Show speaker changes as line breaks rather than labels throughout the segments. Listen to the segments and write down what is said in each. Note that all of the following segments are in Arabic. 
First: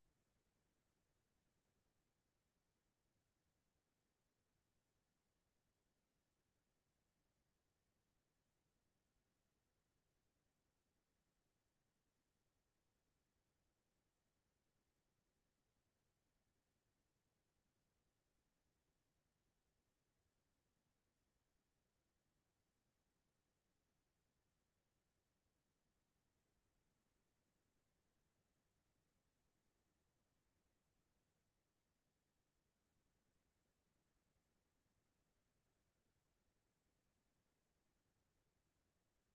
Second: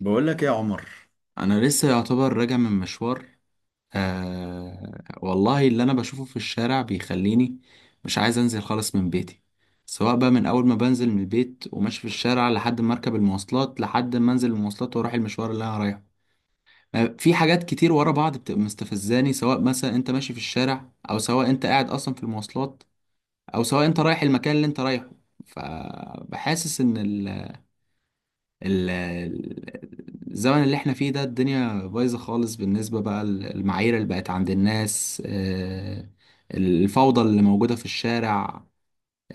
بقول لك ايه يا عمر. انا لسه يعتبر راجع من مشوار. آه والله اللي انا بشوفه في الشارع بيخليني مش عايز انزل خالص من بيتي، سواء بقى من اول ما بنزل من البيت وماشي في الشارع لحد ما اركب المواصلات لحد ما انزل المواصلات واروح المشوار اللي انا رايحه. في حاجات كتير ورا بعض بتبقى مستفزاني، سواء مثلا انت ماشي في الشارع او سواء انت قاعد اصلا في المواصلات او سواء انت رايح المكان اللي انت رايحه. فبحاسس ان الزمن اللي احنا فيه ده الدنيا بايظة خالص بالنسبة بقى للمعايير اللي بقت عند الناس. الفوضى اللي موجودة في الشارع،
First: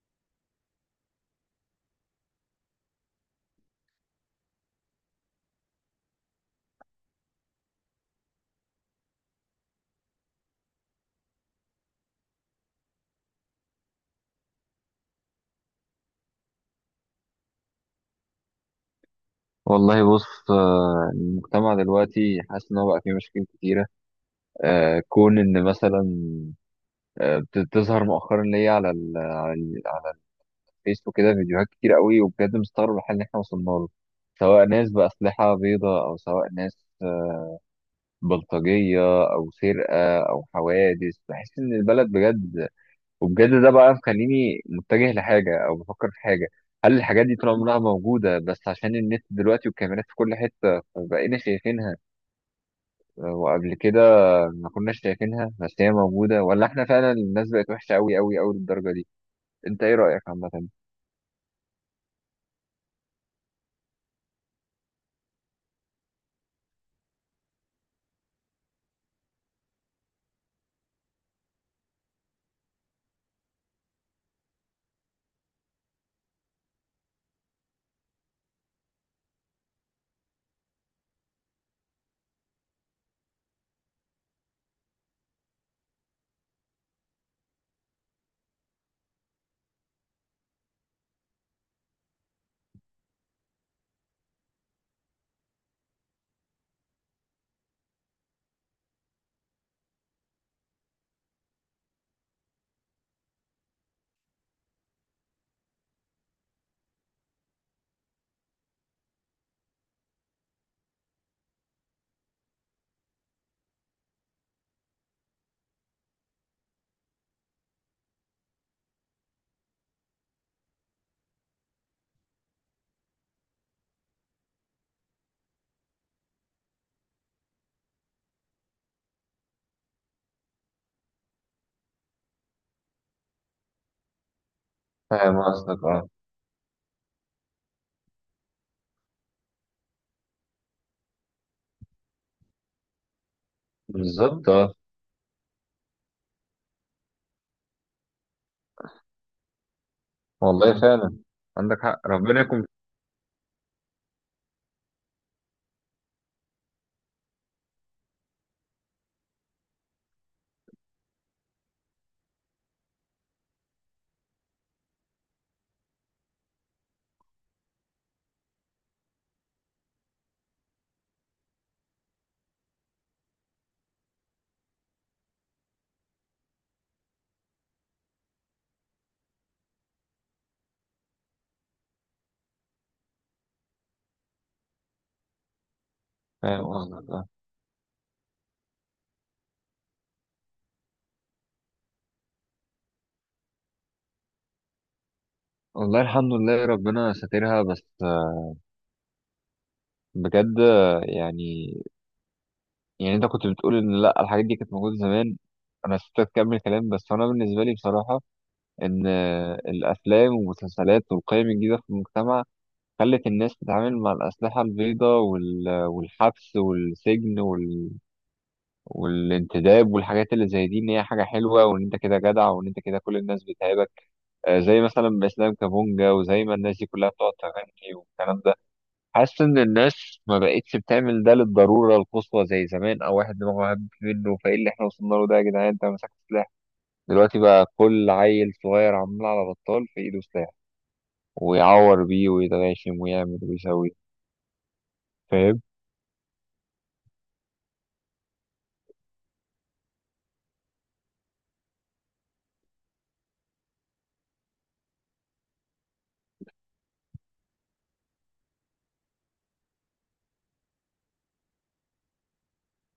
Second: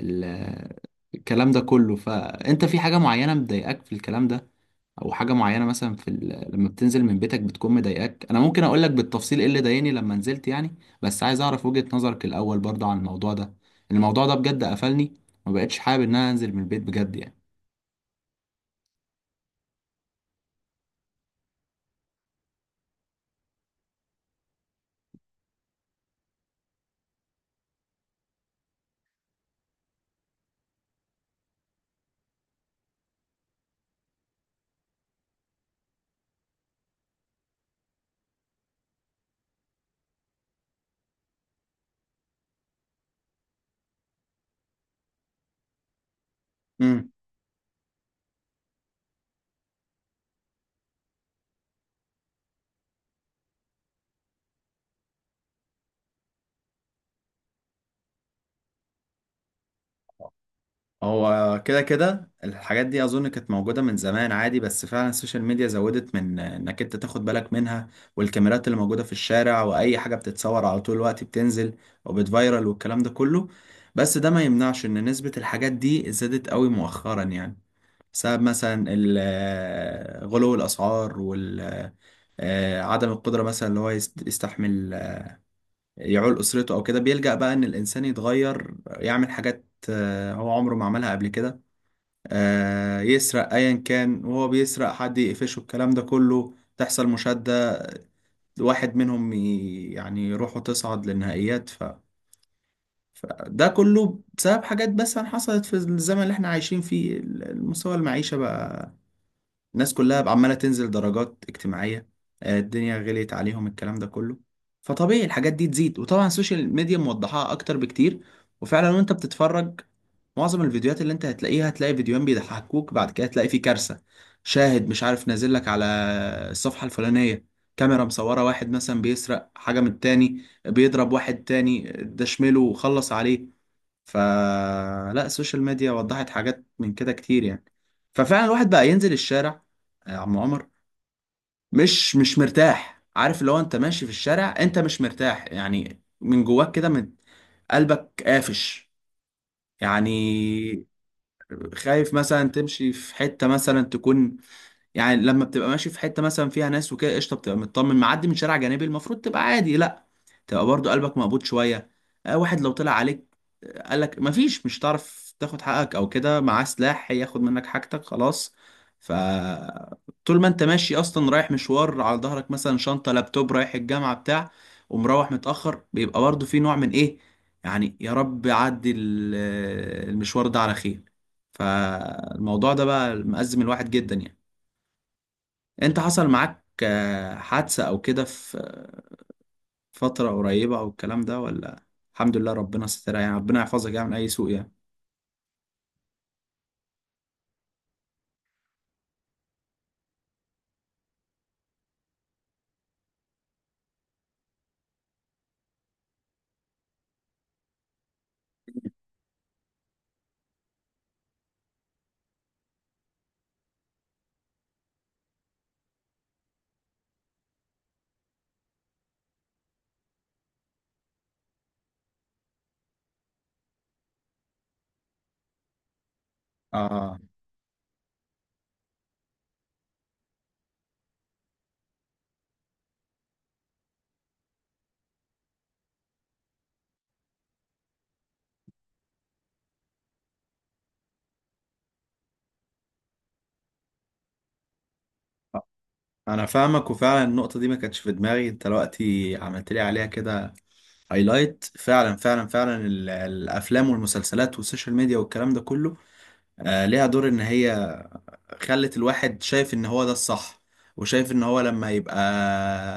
ال- الكلام ده كله. فأنت في حاجة معينة مضايقاك في الكلام ده، أو حاجة معينة مثلا لما بتنزل من بيتك بتكون مضايقاك. أنا ممكن أقولك بالتفصيل إيه اللي ضايقني لما نزلت يعني، بس عايز أعرف وجهة نظرك الأول برضه عن الموضوع ده. الموضوع ده بجد قفلني، ما بقتش حابب إن أنا أنزل من البيت بجد.
والله بص، المجتمع دلوقتي حاسس ان هو بقى فيه مشاكل كتيره. كون ان مثلا بتظهر مؤخرا ليا على الفيسبوك كده فيديوهات كتير قوي، وبجد مستغرب الحال اللي احنا وصلنا له، سواء ناس باسلحه بيضاء او سواء ناس بلطجيه او سرقه او حوادث. بحس ان البلد بجد وبجد ده بقى مخليني متجه لحاجه او بفكر في حاجه. هل
يعني
الحاجات دي طول عمرها موجوده بس عشان النت دلوقتي والكاميرات في كل حته فبقينا شايفينها، وقبل كده ما كناش شايفينها بس هي موجودة، ولا احنا فعلا الناس بقت وحشة أوي أوي أوي للدرجة دي؟ انت ايه رأيك عامة؟
هو كده كده الحاجات دي اظن كانت موجوده من زمان عادي، بس فعلا السوشيال ميديا زودت من انك انت تاخد بالك منها. والكاميرات اللي موجوده في الشارع واي حاجه بتتصور على طول الوقت بتنزل وبتفايرل والكلام ده كله. بس ده ما يمنعش ان نسبه الحاجات دي زادت قوي مؤخرا يعني، بسبب مثلا غلو الاسعار وال، عدم القدره مثلا اللي هو يستحمل يعول اسرته او كده، بيلجأ بقى ان الانسان يتغير يعمل حاجات هو عمره ما عملها قبل كده. يسرق ايا كان، وهو بيسرق حد يقفشه الكلام ده كله تحصل مشادة، واحد منهم يعني روحه تصعد للنهائيات فده كله بسبب حاجات بس حصلت في الزمن اللي احنا عايشين فيه. مستوى المعيشة بقى، الناس كلها بقى عمالة تنزل درجات اجتماعية. الدنيا غليت عليهم الكلام ده كله، فطبيعي الحاجات دي تزيد. وطبعا السوشيال ميديا موضحاها اكتر بكتير. وفعلا وانت بتتفرج معظم الفيديوهات اللي انت هتلاقيها، هتلاقي فيديوهين بيضحكوك بعد كده هتلاقي فيه كارثة. شاهد مش عارف نازل لك على الصفحة الفلانية، كاميرا مصورة واحد مثلا بيسرق حاجة من التاني، بيضرب واحد تاني ده شمله وخلص عليه. فلا،
فاهم
السوشيال
قصدك،
ميديا
اه.
وضحت حاجات من كده كتير يعني. ففعلا الواحد بقى ينزل الشارع يا عم عمر مش مرتاح، عارف اللي هو انت ماشي في
بالظبط،
الشارع
اه.
انت مش مرتاح يعني، من جواك كده من قلبك قافش
والله
يعني.
فعلا عندك حق،
خايف
ربنا
مثلا
يكون.
تمشي في حتة مثلا تكون، يعني لما بتبقى ماشي في حته مثلا فيها ناس وكده قشطه بتبقى مطمن، معدي من شارع جانبي المفروض تبقى عادي، لا، تبقى برضو قلبك مقبوض شويه. آه، واحد لو طلع عليك قالك مفيش، مش هتعرف تاخد حقك او كده، معاه سلاح هياخد منك حاجتك خلاص. ف، طول ما انت ماشي اصلا رايح مشوار، على ظهرك مثلا شنطه لابتوب رايح الجامعه بتاع، ومروح متاخر، بيبقى برضو في نوع من ايه، يعني يا رب عدي المشوار ده على خير. فالموضوع ده بقى مأزم الواحد جدا يعني. انت حصل معاك
فاهم قصدك، اه.
حادثة او كده في فترة قريبة او الكلام ده ولا؟ الحمد لله ربنا سترها يعني، ربنا يحفظك يعني من اي سوء يعني.
والله الحمد لله ربنا ساترها، بس بجد يعني. يعني انت كنت بتقول ان لا الحاجات دي كانت موجودة زمان. انا نسيت اكمل كلام، بس انا بالنسبة لي بصراحة ان الافلام والمسلسلات والقيم الجديدة في المجتمع خلت الناس تتعامل مع الأسلحة البيضاء والحبس والسجن والانتداب والحاجات اللي زي دي، إن هي حاجة حلوة وإن أنت كده جدع وإن أنت كده كل الناس بتهابك. زي مثلا إسلام كابونجا وزي ما الناس دي كلها
اه
بتقعد تغني والكلام ده. حاسس إن الناس ما بقتش بتعمل ده للضرورة القصوى زي زمان أو واحد دماغه هب منه. فإيه اللي إحنا وصلنا له ده يا جدعان؟ أنت مسكت سلاح دلوقتي؟ بقى كل عيل صغير عمال على بطال في إيده سلاح، ويعور بيه ويتغاشم ويعمل ويسوي. فاهم؟
انا فاهمك، وفعلا النقطة دي ما كانتش في دماغي انت دلوقتي عملت لي عليها كده هايلايت. فعلا فعلا فعلا الافلام والمسلسلات والسوشيال ميديا والكلام ده كله آه ليها دور ان هي خلت الواحد شايف ان هو ده الصح. وشايف ان هو لما يبقى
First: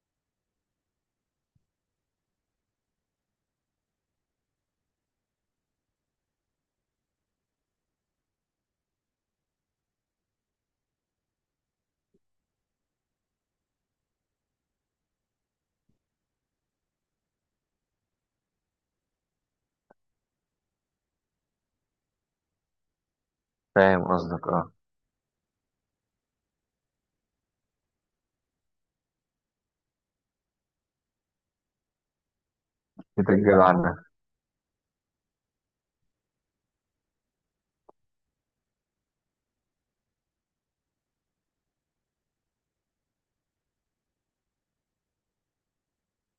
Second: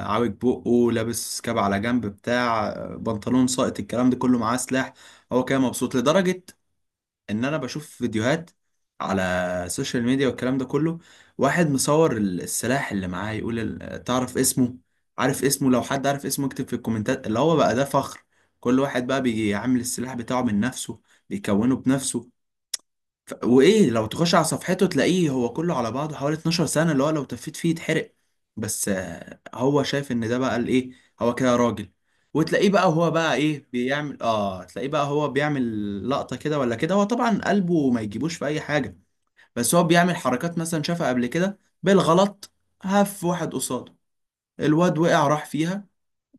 عاوج بقه لابس كاب على جنب بتاع، بنطلون ساقط الكلام ده كله معاه سلاح هو كده مبسوط لدرجة. ان انا بشوف فيديوهات على السوشيال ميديا والكلام ده كله، واحد مصور السلاح اللي معاه يقول تعرف اسمه، عارف اسمه لو حد عارف اسمه اكتب في الكومنتات، اللي هو بقى ده فخر. كل واحد بقى بيجي عامل السلاح بتاعه من نفسه، بيكونه بنفسه. وايه
فاهم
لو تخش على
قصدك، اه.
صفحته تلاقيه هو كله على بعضه حوالي 12 سنة، اللي هو لو تفيت فيه يتحرق. بس هو شايف ان ده بقى الايه، هو كده راجل. وتلاقيه بقى وهو بقى
بتتجاب
ايه
عنها.
بيعمل، اه تلاقيه بقى هو بيعمل لقطة كده ولا كده، هو طبعا قلبه ما يجيبوش في اي حاجة. بس هو بيعمل حركات مثلا شافها قبل كده بالغلط، هف واحد قصاده الواد وقع راح فيها.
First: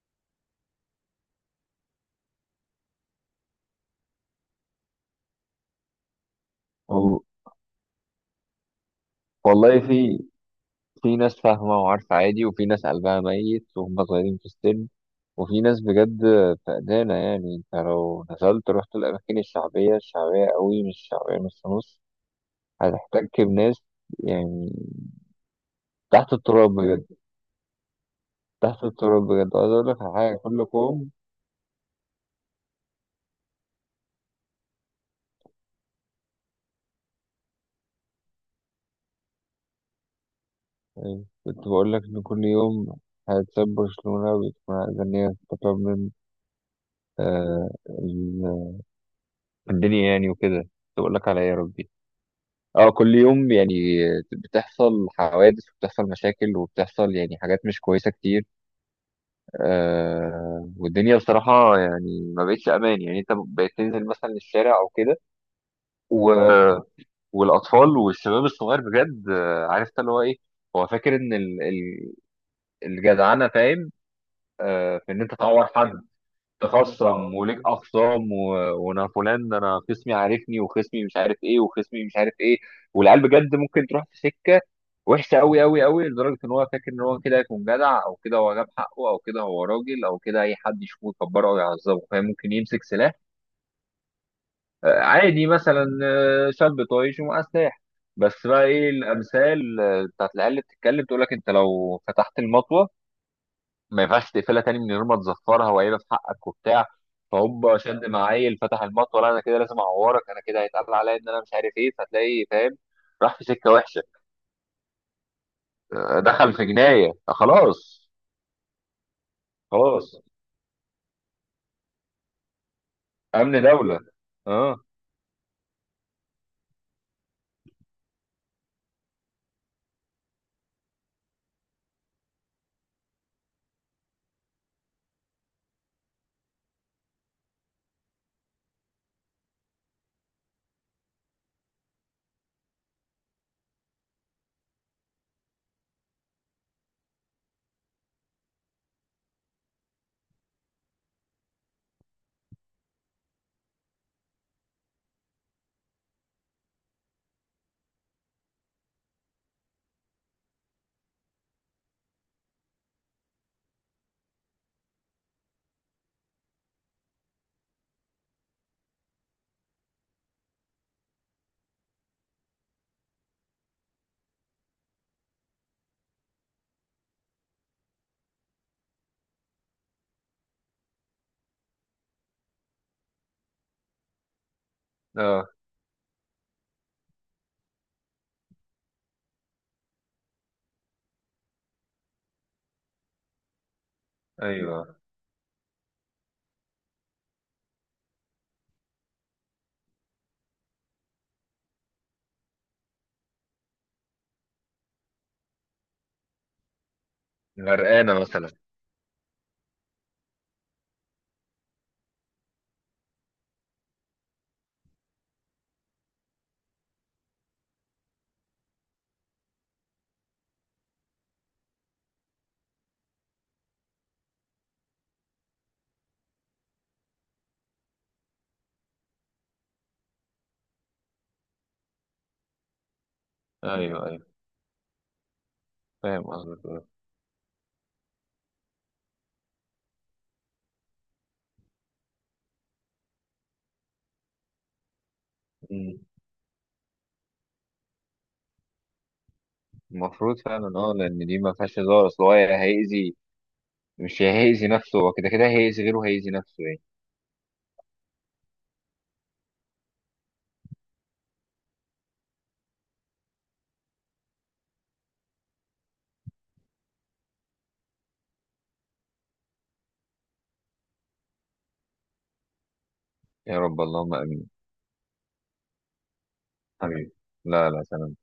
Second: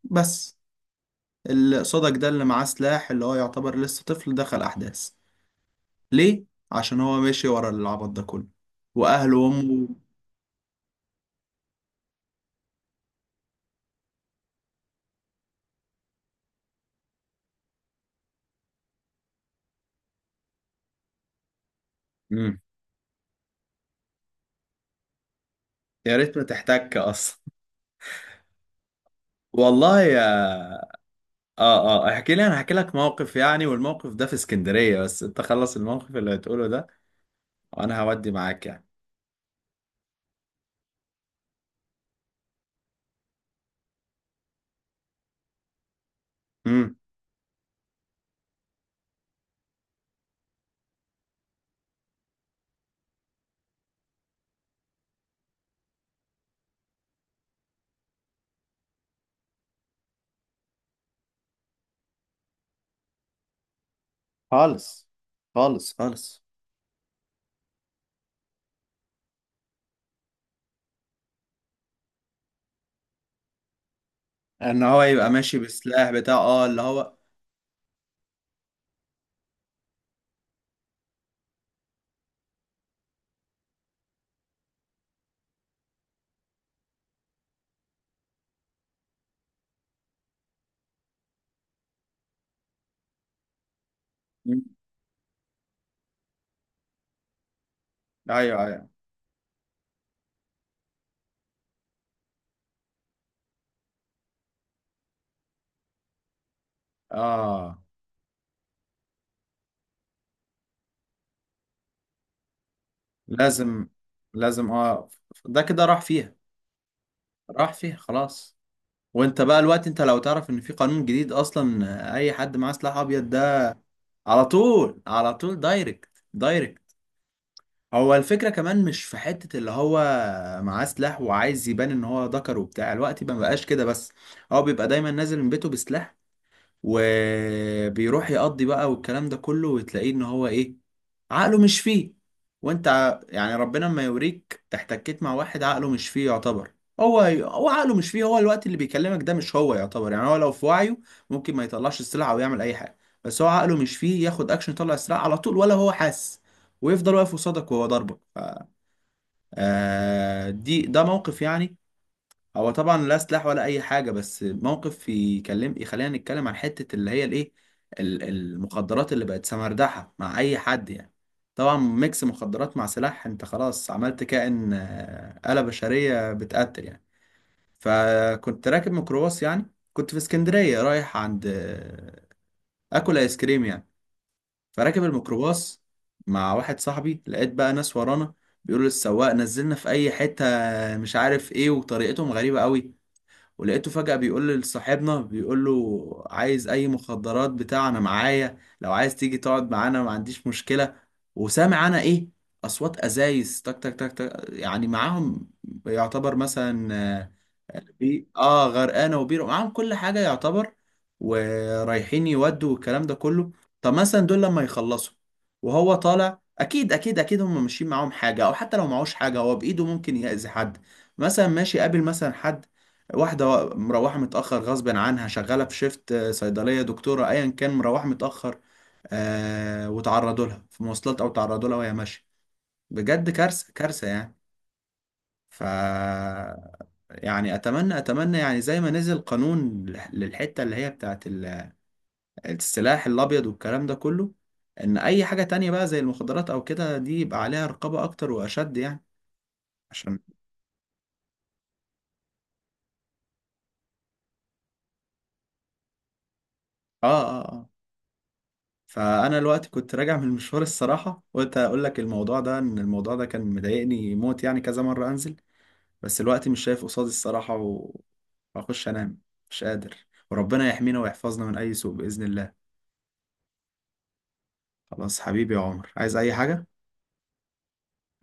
بس اللي قصادك ده اللي معاه سلاح اللي هو يعتبر لسه طفل دخل احداث، ليه؟ عشان هو
وال-
ماشي ورا العبط ده كله، واهله
والله
وامه.
في في ناس فاهمة وعارفة عادي، وفي ناس قلبها ميت وهم صغيرين في السن، وفي ناس بجد فقدانة. يعني انت لو نزلت رحت الأماكن الشعبية، الشعبية قوي مش شعبية نص نص،
امم
هتحتك بناس، يعني
يا
تحت
ريت ما
التراب
تحتك
بجد.
اصلا.
تحت التراب بجد. عايز أقول
والله
لك على
يا،
حاجة، كل يوم
اه اه احكي لي، انا هحكي لك موقف يعني، والموقف ده في اسكندرية، بس انت خلص الموقف اللي هتقوله ده وانا هودي معاك يعني.
يعني. كنت بقول لك إن كل يوم هتساب برشلونة وبتكون عايزة إن هي تطلب من،
امم
آه، في الدنيا يعني وكده. تقول لك على إيه يا ربي؟ اه كل يوم يعني بتحصل حوادث وبتحصل مشاكل وبتحصل يعني حاجات مش كويسة كتير. آه، والدنيا بصراحة يعني ما بقتش أمان. يعني أنت بقيت تنزل مثلا الشارع أو
خالص
كده
خالص
و...
خالص.
والأطفال والشباب الصغير بجد، عارف أنت اللي هو إيه. هو فاكر إن الجدعنة، فاهم،
ان هو
في إن
يبقى
أنت
ماشي
تعور حد،
بالسلاح بتاعه اه اللي هو.
تخصم وليك اخصام، وانا فلان ده، انا خصمي عارفني وخصمي مش عارف ايه وخصمي مش عارف ايه. والعيال بجد ممكن تروح في سكه وحشه قوي قوي قوي لدرجه ان هو فاكر ان هو كده هيكون جدع او كده هو جاب حقه او كده هو راجل او كده اي حد يشوفه يكبره او يعذبه، فاهم، ممكن يمسك سلاح.
مم.
عادي مثلا شاب طايش ومعاه سلاح. بس
ايوه
بقى
ايوه.
ايه الامثال بتاعت العيال اللي بتتكلم؟ تقول لك انت لو فتحت المطوه ما ينفعش تقفلها تاني من غير ما تزفرها وقايله في حقك وبتاع.
اه
فهوب شد معايل فتح المطوه، لا انا كده لازم اعورك، انا كده هيتقال عليا ان انا مش عارف ايه. فتلاقي، فاهم، راح في سكه
لازم،
وحشه،
لازم اه، ده كده راح فيها.
دخل في جنايه،
راح فيها
خلاص.
خلاص. وانت بقى الوقت، انت
خلاص،
لو تعرف ان في قانون جديد اصلا اي حد معاه سلاح ابيض
امن
ده،
دوله،
على
اه
طول على طول دايركت دايركت. هو الفكرة كمان مش في حتة اللي هو معاه سلاح وعايز يبان ان هو ذكر وبتاع، الوقت ما بقاش كده بس، هو بيبقى دايما نازل من بيته بسلاح وبيروح يقضي بقى والكلام ده كله. وتلاقيه ان هو ايه، عقله مش فيه. وانت يعني ربنا ما يوريك احتكيت مع واحد عقله مش فيه يعتبر، هو عقله مش فيه، هو الوقت اللي بيكلمك ده مش هو يعتبر يعني. هو لو في وعيه ممكن ما يطلعش السلعة او يعمل اي حاجة، بس هو عقله مش فيه ياخد اكشن يطلع السلعة على طول، ولا هو حاسس، ويفضل واقف قصادك وهو ضربك آه دي ده موقف يعني، هو طبعا لا سلاح ولا اي حاجه، بس موقف يكلم يخلينا نتكلم عن حته اللي هي الايه، المخدرات اللي بقت سمردحه مع اي حد يعني. طبعا ميكس مخدرات مع سلاح انت خلاص عملت كائن، آلة بشريه بتقتل يعني. فكنت راكب ميكروباص يعني، كنت في اسكندريه رايح عند اكل ايس كريم يعني. فراكب
اه.
الميكروباص مع واحد صاحبي، لقيت بقى ناس ورانا بيقولوا للسواق نزلنا في اي حته مش عارف ايه، وطريقتهم غريبه قوي. ولقيته فجأة بيقول
ايوه
لصاحبنا، بيقول له عايز أي مخدرات بتاع؟ أنا معايا لو عايز تيجي تقعد معانا ما عنديش مشكلة. وسامع أنا إيه؟ أصوات أزايز تك تك تك تك يعني، معاهم يعتبر مثلا، يعني
غرقانه
بي
مثلا.
اه غرقانه، وبير معاهم كل حاجه يعتبر. ورايحين يودوا والكلام ده كله. طب مثلا دول لما يخلصوا وهو طالع، اكيد اكيد اكيد هم ماشيين معاهم حاجه، او حتى لو معهوش حاجه هو بايده ممكن يأذي حد. مثلا ماشي قابل مثلا حد، واحده مروحه متاخر غصب عنها، شغاله في شيفت صيدليه دكتوره ايا كان مروحه متاخر، وتعرضوا لها في مواصلات او تعرضوا لها وهي ماشيه. بجد كارثه
ايوه
كارثه
ايوه.
يعني. ف،
فاهم قصدك، آه.
يعني اتمنى اتمنى يعني زي ما نزل قانون للحته اللي هي بتاعت السلاح الابيض والكلام ده كله، ان اي حاجه تانية بقى
مم.
زي المخدرات او كده دي يبقى عليها رقابه اكتر واشد يعني. عشان،
المفروض فعلا، اه، لان دي ما فيهاش هزار. اصل هو يا هيأذي، مش يا هيأذي نفسه، هو كده كده هيأذي غيره هيأذي نفسه يعني.
اه اه اه فانا الوقت كنت راجع من المشوار الصراحه، قلت اقول لك الموضوع ده ان الموضوع ده كان مضايقني موت يعني، كذا مره انزل بس الوقت مش شايف قصادي الصراحه واخش انام مش قادر. وربنا يحمينا ويحفظنا من اي سوء باذن الله.
يا رب، اللهم امين.
خلاص حبيبي يا عمر، عايز اي حاجه؟
حبيبي، لا لا، سلام.